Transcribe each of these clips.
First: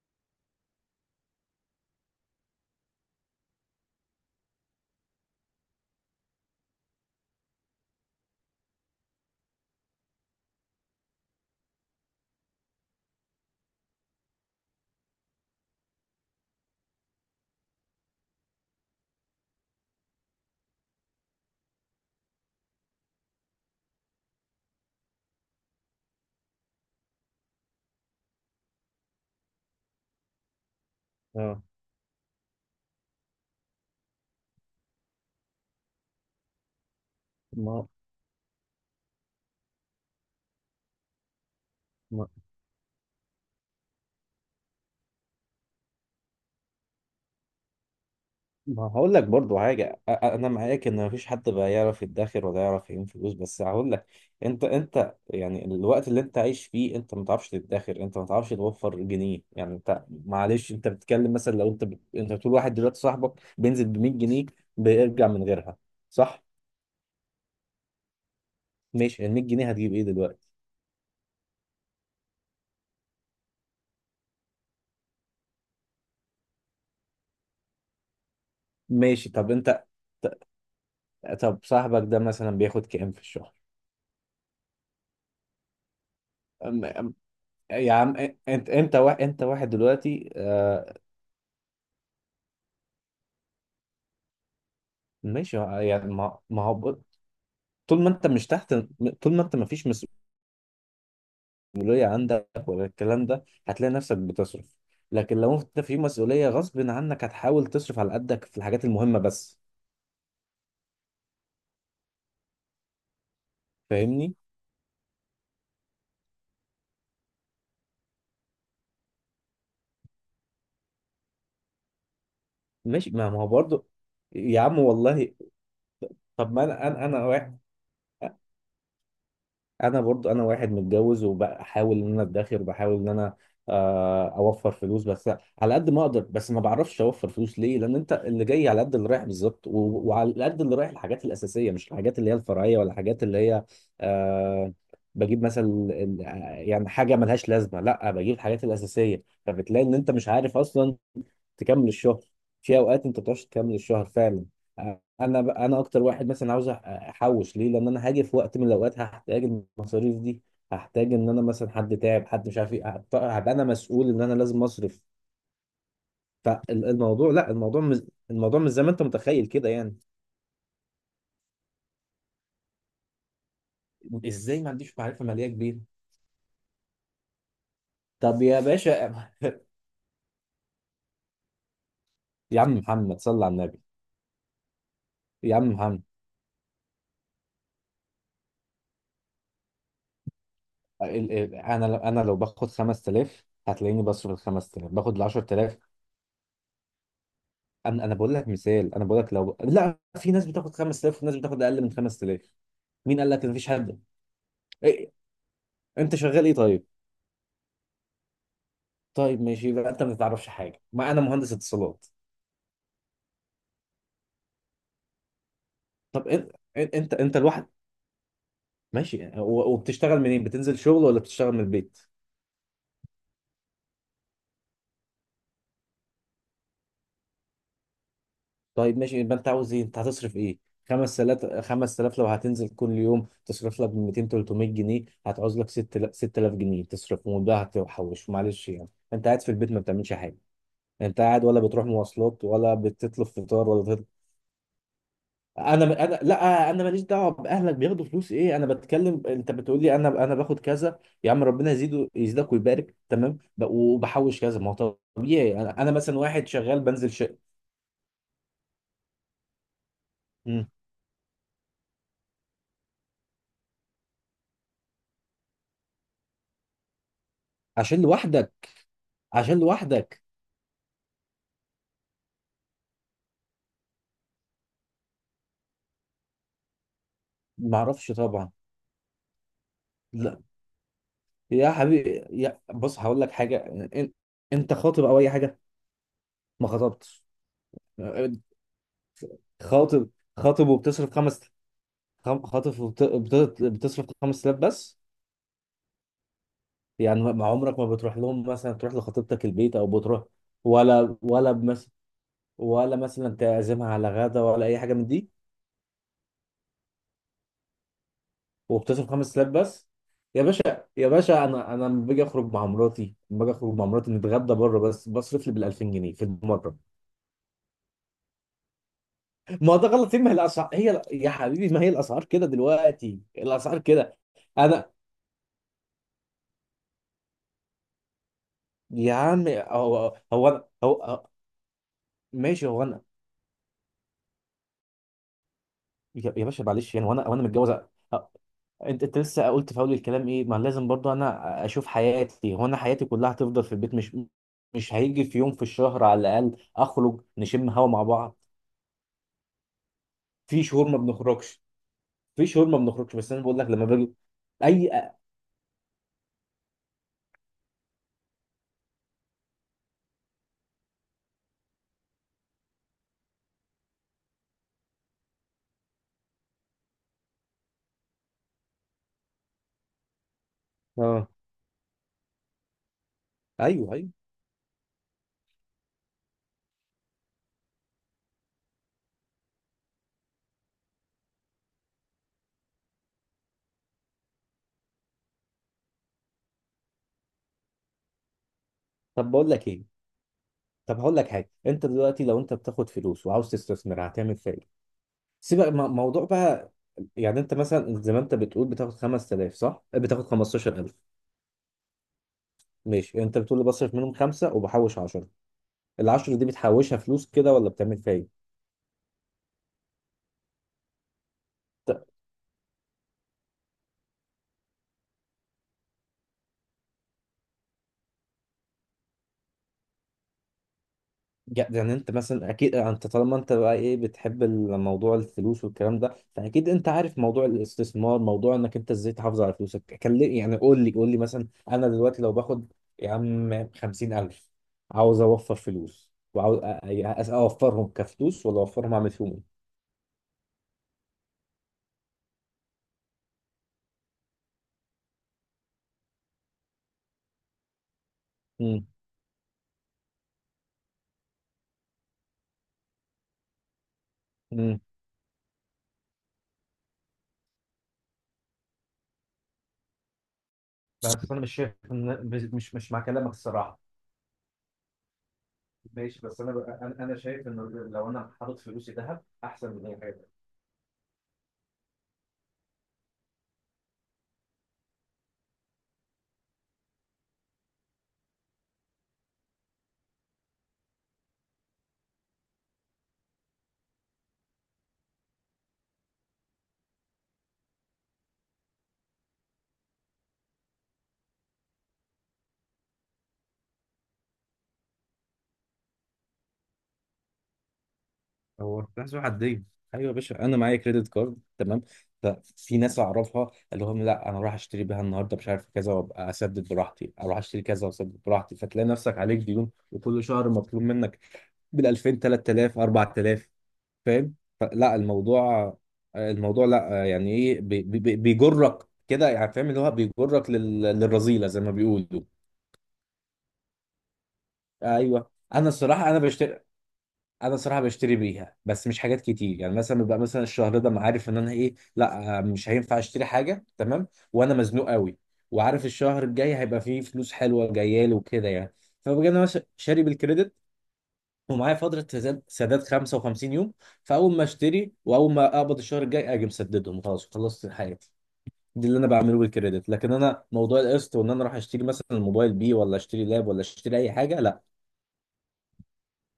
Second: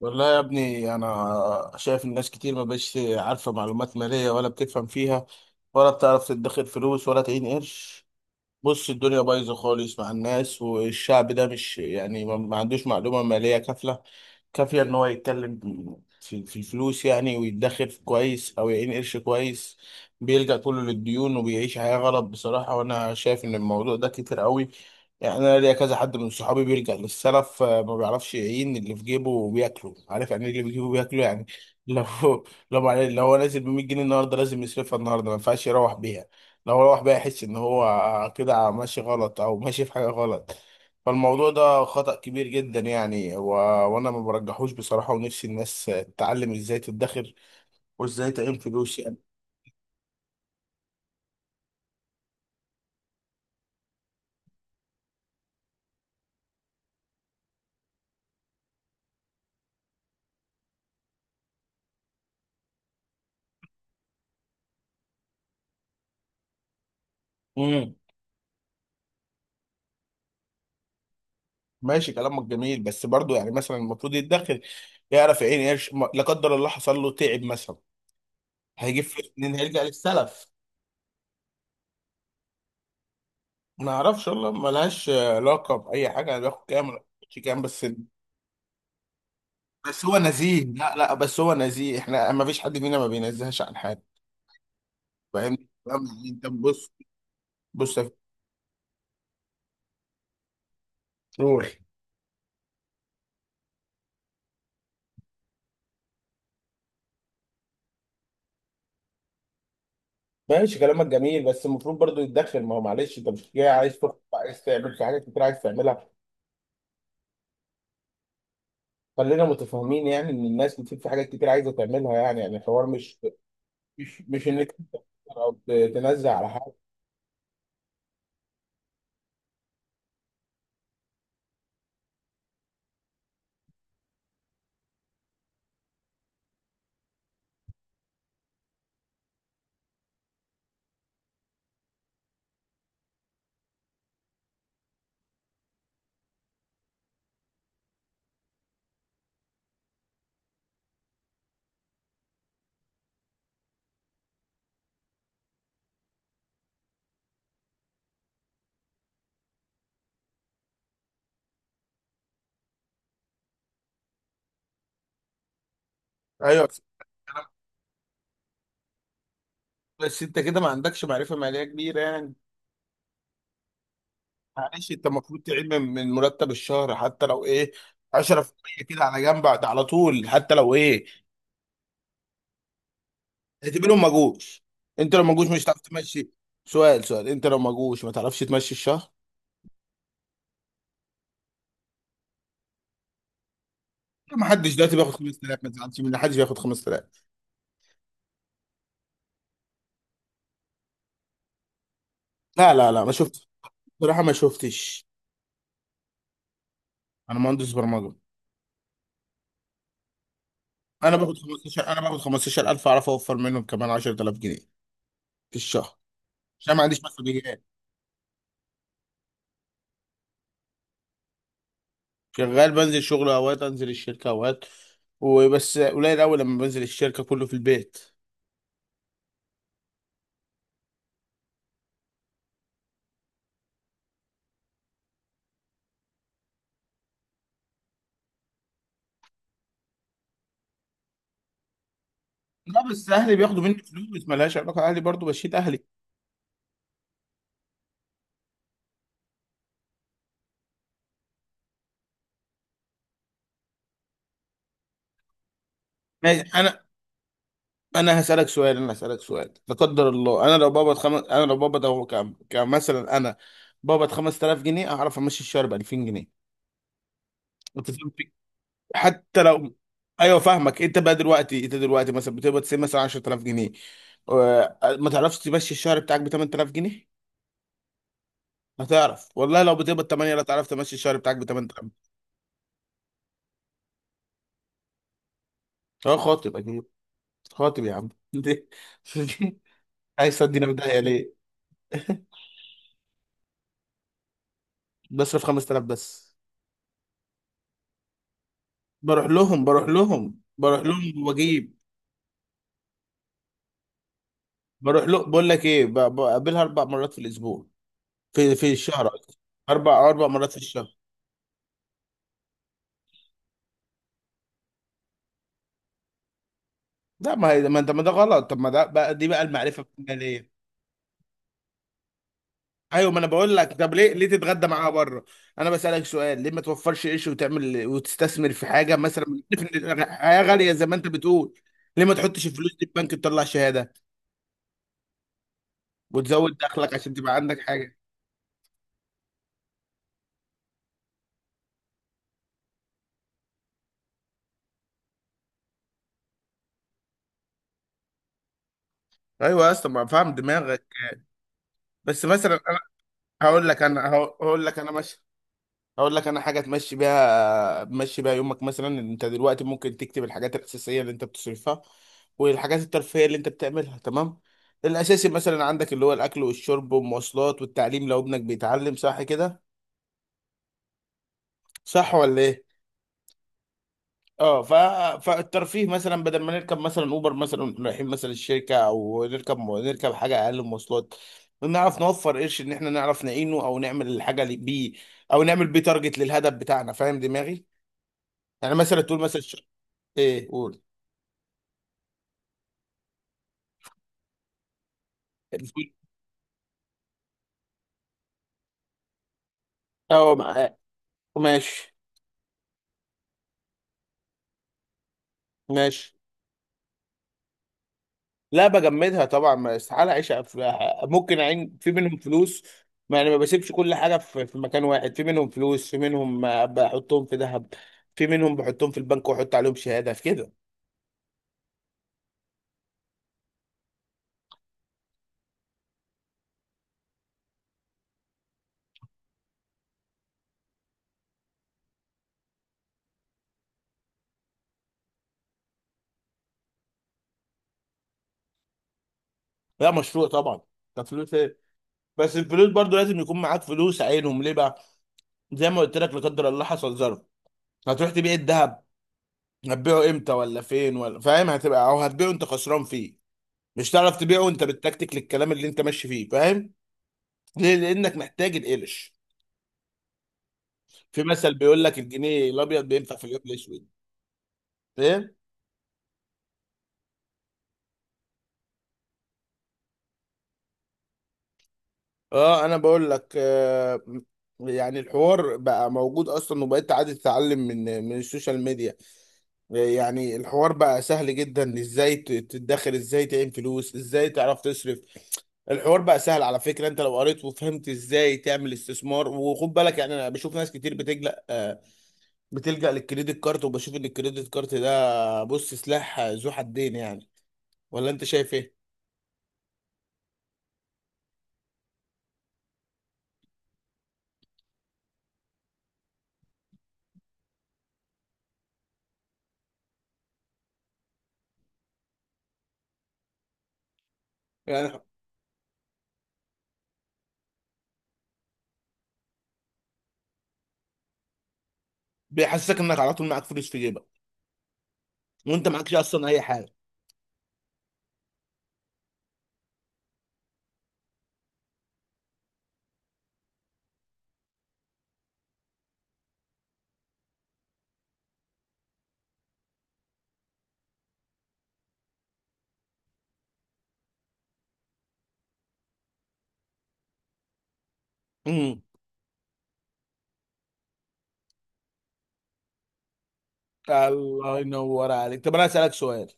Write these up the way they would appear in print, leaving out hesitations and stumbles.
والله يا ابني انا شايف الناس كتير ما بقتش عارفه معلومات ماليه ولا بتفهم فيها، ولا بتعرف تدخر فلوس ولا تعين قرش. بص، الدنيا بايظه خالص مع الناس، والشعب ده مش يعني ما عندوش معلومه ماليه كافيه ان هو يتكلم في الفلوس يعني، ويدخر في كويس او يعين قرش كويس. بيلجأ كله للديون وبيعيش حياه غلط بصراحه، وانا شايف ان الموضوع ده كتير قوي. يعني انا ليا كذا حد من صحابي بيلجأ للسلف ما بيعرفش يعين اللي في جيبه وبياكله، عارف يعني إيه اللي في جيبه بياكله يعني. اه، لو لو هو نازل ب 100 جنيه النهارده لازم يصرفها النهارده، ما ينفعش يروح بيها. لو هو الواحد بقى يحس ان ما هو كده ماشي غلط او ماشي في حاجه غلط، فالموضوع ده خطأ ما, كبير جدا يعني وانا ما برجحوش بصراحه، ونفسي الناس تتعلم ازاي تدخر وازاي تعين ما فلوس هقول يعني. لك برضو حاجة، أنا معاك إن مفيش حد بقى يعرف يدخر ولا يعرف يعين فلوس، بس هقول لك. أنت يعني الوقت اللي أنت عايش فيه، أنت ما تعرفش تدخر، أنت ما تعرفش توفر جنيه، يعني أنت معلش. أنت بتتكلم مثلا، لو أنت بتقول واحد دلوقتي صاحبك بينزل ب 100 جنيه، بيرجع من غيرها، صح؟ امم. ماشي، ال 100 جنيه هتجيب إيه دلوقتي؟ ماشي كلامك جميل، بس برضو يعني مثلا المفروض يدخر، يعرف يعين قرش لا قدر الله حصل له تعب مثلا، هيجيب ماشي، فلوس طب منين؟ هيرجع أنت، للسلف. ط- طب صاحبك ده مثلا بياخد كام في الشهر؟ ما اعرفش والله، ملهاش علاقه باي حاجه يعني، بياخد كام أم- ولا أم- بياخدش كام بس. يا عم، أنت واحد بس هو دلوقتي، نزيه، لا لا، بس هو نزيه، احنا ما فيش حد فينا ما بينزهش عن حاجه. ماشي. فاهمني؟ فاهم؟ يعني ما انت ما هو بص، بص. طول ما انت مش تحت، طول ما انت ما فيش قول. مسؤولية عندك ولا الكلام ده، هتلاقي نفسك بتصرف. لكن لو انت في مسؤولية غصب عنك، هتحاول تصرف على قدك في الحاجات المهمة بس. ماشي كلامك جميل، بس المفروض برضو يتدخل، ما هو معلش انت مش جاي عايز تخطب، فاهمني؟ عايز تعمل في حاجات كتير عايز تعملها. خلينا متفاهمين يعني، ان الناس بتبقى في حاجات كتير عايزه تعملها يعني، يعني الحوار ماشي، مش ما هو برضه، مش مش يا انك عم انت والله. او تنزل على طب ما حاجه. انا انا واحد، انا برضو انا واحد متجوز، وبحاول ان انا ادخر، وبحاول ان انا اوفر فلوس بس، على قد ما اقدر. بس ما بعرفش اوفر فلوس ليه، لان انت اللي جاي على قد اللي رايح بالظبط. وعلى قد اللي رايح الحاجات الاساسيه، مش الحاجات اللي هي الفرعيه ولا الحاجات اللي هي، آه، بجيب مثلا يعني حاجه ملهاش لازمه، لا بجيب الحاجات الاساسيه. فبتلاقي ان انت مش عارف اصلا تكمل الشهر، في اوقات انت ما بتعرفش تكمل الشهر فعلا. انا اكتر واحد مثلا عاوز احوش. ليه؟ لان انا هاجي في وقت من الاوقات هحتاج المصاريف دي، هحتاج ان انا مثلا حد تعب، حد مش عارف ايه، هبقى انا مسؤول ان انا لازم اصرف. ايوه. فالموضوع، لا الموضوع الموضوع مش زي ما انت متخيل كده، يعني. بس انت كده ما عندكش معرفه ماليه كبيره يعني. ازاي ما معلش، عنديش انت معرفه المفروض ماليه تعين كبيره؟ من مرتب الشهر، حتى لو ايه، طب يا 10% كده باشا، على جنب على طول، حتى لو ايه. يا عم محمد صلى على النبي، اعتبرهم ما جوش، انت لو ما جوش يا مش عم هتعرف محمد. تمشي. سؤال سؤال، انت لو ما جوش ما تعرفش تمشي الشهر. انا لو باخد 5000 هتلاقيني بصرف ال ما حدش 5000، دلوقتي بياخد باخد ال 5000، ما 10000. تزعلش من حدش بياخد 5000. انا بقول لك مثال، انا بقول لك، لا في ناس بتاخد 5000 وناس بتاخد اقل من 5000. لا لا لا، ما مين قال لك شفتش، ان مفيش حد؟ بصراحه ما شفتش. إيه؟ انت شغال ايه طيب؟ انا مهندس برمجه. طيب، ماشي، يبقى انت ما تعرفش حاجه، ما انا انا باخد مهندس 15، انا اتصالات. باخد 15000، اعرف اوفر منهم كمان 10000 جنيه في الشهر، طب انت، عشان ما عنديش انت مسؤوليات. الواحد، ماشي. وبتشتغل منين، بتنزل شغل ولا بتشتغل من البيت؟ شغال بنزل شغل، اوقات انزل الشركه اوقات، وبس قليل قوي لما بنزل الشركه، كله في البيت. طيب، ماشي، يبقى انت عاوز ايه، انت هتصرف ايه؟ 5000. 5000 لو هتنزل كل يوم تصرف لك 200 300 جنيه، هتعوز لك 6000. 6000 جنيه تصرفهم، وده هتحوش؟ معلش، يعني انت قاعد في البيت ما بتعملش حاجه، انت قاعد. ولا بتروح مواصلات، ولا لا بس بتطلب اهلي بياخدوا فطار، مني ولا بتطلب؟ فلوس، ملهاش علاقه، اهلي برضو بشيل اهلي. انا، لا انا ماليش دعوه باهلك بياخدوا فلوس ايه. انا بتكلم، انت بتقول لي انا باخد كذا، يا عم ربنا يزيده، يزيدك ويبارك، تمام. وبحوش كذا، ما هو طبيعي. انا مثلا واحد شغال انا بنزل شقه. انا هسالك سؤال، انا هسالك سؤال، لا قدر الله انا مم. لو بقبض خمس، انا لو بقبض اهو كم كمثلا، انا بقبض 5000 جنيه اعرف امشي الشهر ب 2000 جنيه. انت عشان فاهم لوحدك؟ حتى عشان لو. لوحدك. ايوه فاهمك. انت دلوقتي مثلا بتقبض مثلا 10000 جنيه، ما تعرفش تمشي الشهر بتاعك ب 8000 جنيه. ما اعرفش طبعا. هتعرف والله، لو بتقبض 8 لا لا تعرف تمشي الشهر بتاعك ب يا 8000. حبيبي، يا بص هقول لك حاجه. إن- انت خاطب او اي حاجه؟ اه خاطب، ما اكيد خطبتش؟ خاطب يا عم. ليه؟ خاطب. عايز تودينا في داهيه وبتصرف ليه؟ 5000؟ خاطف بتصرف 5000 بس؟ بصرف 5000 بس. يعني ما عمرك ما بتروح لهم، مثلا تروح بروح لخطيبتك لهم، البيت او بروح بتروح، لهم، بروح ولا، لهم وبجيب. ولا مثلا تعزمها على غدا ولا اي حاجه بروح من له، دي، بقول لك ايه، بقابلها 4 مرات في الاسبوع، في الشهر وبتصرف قصدي. 5000 بس؟ اربع اربع يا مرات في باشا، الشهر. يا باشا، انا لما باجي اخرج مع مراتي، نتغدى بره بس، بصرف لي بال 2000 جنيه في المره. لا ما هي، ما انت، ما ده غلط، طب ما ده بقى، دي بقى ما المعرفه ده غلط إيه؟ ما هي بتعمل. الاسعار، هي يا حبيبي، ما هي الاسعار كده ايوه، ما دلوقتي، انا بقول لك، الاسعار طب ليه كده. ليه تتغدى معاها انا، بره؟ انا بسالك سؤال، ليه ما توفرش قرش وتعمل وتستثمر في حاجه يا مثلا؟ عم، عارف ان هو الحياه هو انا، غاليه زي ما انت بتقول. ليه ما تحطش ماشي الفلوس هو دي في انا. بنك تطلع شهاده يا وتزود باشا، دخلك معلش يعني، عشان وانا تبقى عندك متجوز، حاجه؟ أ- انت لسه قلت في اول الكلام ايه، ما لازم برضو انا اشوف حياتي. هو انا حياتي كلها هتفضل في البيت، مش مش هيجي في يوم في الشهر على الاقل اخرج نشم هوا مع بعض؟ ايوه يا اسطى، ما فاهم في دماغك، شهور ما بنخرجش، بس مثلا بس انا بقول لك هقول لك لما انا، باجي. هقول لك اي، انا، ماشي، هقول لك انا حاجه تمشي بيها، تمشي بيها يومك. مثلا انت دلوقتي ممكن تكتب الحاجات الاساسيه اللي انت بتصرفها، والحاجات الترفيهيه اللي انت بتعملها، تمام؟ الاساسي مثلا عندك اللي هو الاكل والشرب والمواصلات والتعليم، لو ابنك بيتعلم، صح كده؟ اه، صح ولا ايه؟ ايوه، ايوه. اه. فالترفيه مثلا، بدل ما نركب مثلا اوبر مثلا رايحين مثلا الشركه، او نركب حاجه اقل مواصلات، نعرف نوفر قرش، ان احنا نعرف نعينه، او نعمل الحاجه اللي بيه، او نعمل بيه تارجت للهدف بتاعنا. فاهم دماغي؟ يعني مثلا تقول طب مثلا بقول لك ايه؟ ايه. قول. طب هقول لك حاجه، انت دلوقتي لو انت بتاخد فلوس وعاوز تستثمر، هتعمل فيها ايه؟ سيبك، موضوع بقى. يعني انت مثلا زي ما انت بتقول بتاخد 5000، صح؟ بتاخد اه 15000. ماشي. ماشي، انت بتقول لي بصرف منهم خمسة وبحوش عشرة. ماشي. العشرة دي بتحوشها فلوس كده ولا بتعمل فيها ايه؟ لا بجمدها طبعا، ما استحاله اعيش في، ممكن اعين في ط- منهم فلوس. ما يعني، ما بسيبش كل حاجه في مكان واحد، في منهم فلوس، في منهم بحطهم في ذهب، في منهم بحطهم في البنك واحط عليهم شهاده، في كده. يعني انت مثلا، اكيد انت طالما انت بقى ايه بتحب الموضوع، الفلوس والكلام ده، فاكيد انت عارف موضوع الاستثمار، موضوع انك انت ازاي تحافظ على فلوسك كلم. يعني قول لي، مثلا، انا دلوقتي لو باخد، يا عم، 50000، عاوز اوفر فلوس، وعاوز اوفرهم كفلوس ولا اوفرهم اعمل فيهم ايه؟ لا مشروع طبعا، ده فلوس ايه. بس الفلوس برضو لازم يكون معاك فلوس، عينهم ليه بقى؟ زي ما قلت لك، لا قدر الله حصل ظرف، هتروح تبيع الذهب؟ مم. هتبيعه امتى ولا فين ولا، فاهم، هتبقى، او هتبيعه انت خسران فيه. مش هتعرف تبيعه انت مم. بالتكتيك للكلام اللي انت ماشي فيه، فاهم؟ ليه؟ لانك محتاج القلش. في بس انا مثل مش شايف بيقول لك الجنيه مش الابيض مش مع بينفع في كلامك اليوم الصراحه. الاسود. ايه؟ ماشي، بس انا بقى، أنا شايف ان لو انا حاطط فلوسي ذهب احسن من اي حاجه. اه انا بقول لك، آه. يعني الحوار بقى موجود اصلا، وبقيت عادي تتعلم من السوشيال ميديا. يعني الحوار بقى سهل جدا، ازاي تتدخل، ازاي تعين فلوس، ازاي تعرف تصرف. الحوار بقى سهل، على فكرة، انت لو قريت وفهمت ازاي تعمل استثمار. وخد بالك يعني، انا بشوف ناس كتير بتلجأ للكريدت كارت، وبشوف ان الكريدت كارت ده بص سلاح ذو حدين يعني، ولا انت شايف ايه؟ هو حسب حدين. ايوه يا باشا، انا معايا كريدت كارد، تمام. ففي ناس اعرفها اللي هم، لا، انا رايح اشتري بيها النهارده مش عارف كذا، وابقى اسدد براحتي، اروح اشتري كذا واسدد براحتي، فتلاقي نفسك عليك ديون، وكل شهر مطلوب منك بال 2000 3000 4000. فاهم؟ فلا يعني الموضوع، الموضوع لا يعني ايه، بيجرك كده يعني، فاهم؟ اللي هو بيجرك للرذيله زي ما بيقولوا. بيحسسك انك على طول معاك فلوس في جيبك، ايوه، وانت انا معكش الصراحه انا اصلا اي بشتري، حاجه. انا صراحه بشتري بيها، بس مش حاجات كتير. يعني مثلا ببقى مثلا الشهر ده أنا عارف ان انا ايه، لا مش هينفع اشتري حاجه، تمام، وانا مزنوق قوي، وعارف الشهر الجاي هيبقى فيه فلوس حلوه جايه لي وكده يعني، فبجي انا شاري بالكريدت، ومعايا فتره سداد 55 يوم، فاول ما اشتري واول ما اقبض الشهر الجاي اجي مسددهم، خلاص خلصت حياتي. امم. دي اللي انا بعمله بالكريدت. لكن انا موضوع القسط وان انا اروح اشتري مثلا الموبايل بيه، ولا اشتري لاب، ولا اشتري اي حاجه، الله لا. ينور عليك. طب انا اسالك سؤال،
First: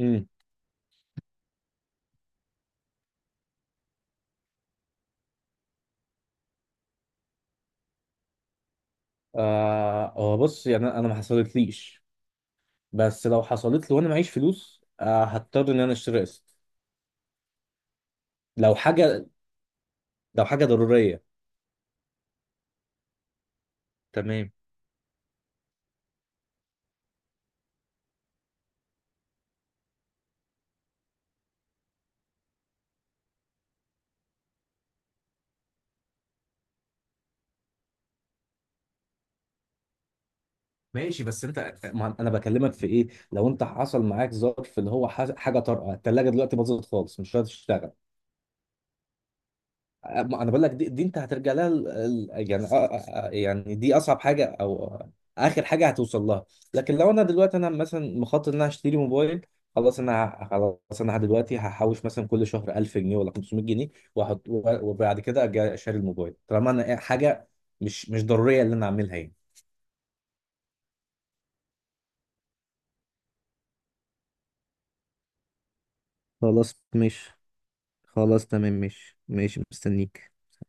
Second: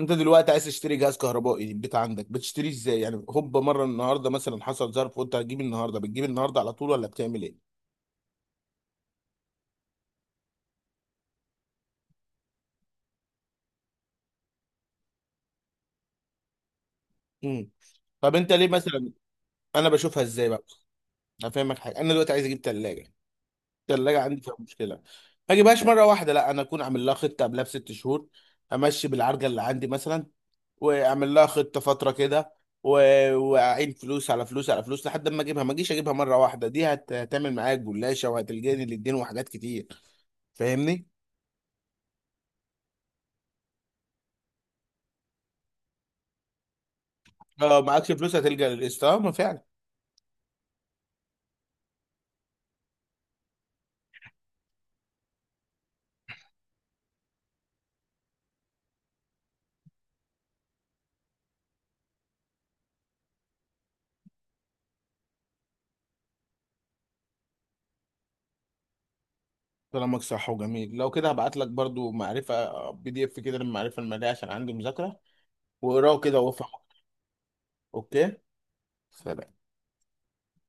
انت دلوقتي عايز تشتري جهاز كهربائي للبيت، عندك بتشتريه ازاي؟ يعني هوب مره النهارده مثلا حصل ظرف وانت هتجيب النهارده، بتجيب النهارده على طول ولا بتعمل ايه؟ آه، هو بص، يعني انا ما حصلتليش، بس لو حصلت لي وانا معيش فلوس، هضطر ان انا اشتري قسط. امم. طب انت ليه لو مثلا، حاجه انا بشوفها لو ازاي بقى، حاجه ضروريه، هفهمك حاجه. انا دلوقتي عايز اجيب ثلاجه، الثلاجه عندي تمام. فيها مشكله، ما اجيبهاش مره واحده، لا انا اكون عامل لها خطه قبلها ب6 شهور، امشي بالعرجه اللي عندي مثلا، واعمل لها خطه فتره كده، واعين فلوس على فلوس على فلوس لحد ما اجيبها. ما اجيش اجيبها مره واحده، دي هتعمل معايا جلاشه وهتلجاني للدين وحاجات كتير، فاهمني؟ ماشي، بس انت، ما انا بكلمك في ايه، لو انت حصل معاك ظرف اللي هو حاجه طارئه، الثلاجه دلوقتي باظت خالص، مش قادر اه تشتغل. معكش فلوس هتلجأ للقسط، اه ما فعلا. ما انا بقول لك، دي انت هترجع لها، يعني، يعني دي اصعب حاجه او اخر حاجه هتوصل لها. لكن لو انا دلوقتي، انا مثلا مخطط ان انا اشتري موبايل، خلاص انا خلاص انا دلوقتي هحوش مثلا كل شهر 1000 جنيه ولا 500 جنيه، واحط، وبعد كده اجي اشتري الموبايل، طالما انا إيه، حاجه مش ضروريه اللي انا اعملها يعني. كلامك صح وجميل. لو كده هبعت لك برضو معرفه بي دي اف كده للمعرفه الماليه، عشان عندي مذاكره، واقراه كده وافهم. خلاص مش، اوكي. خلاص. سلام.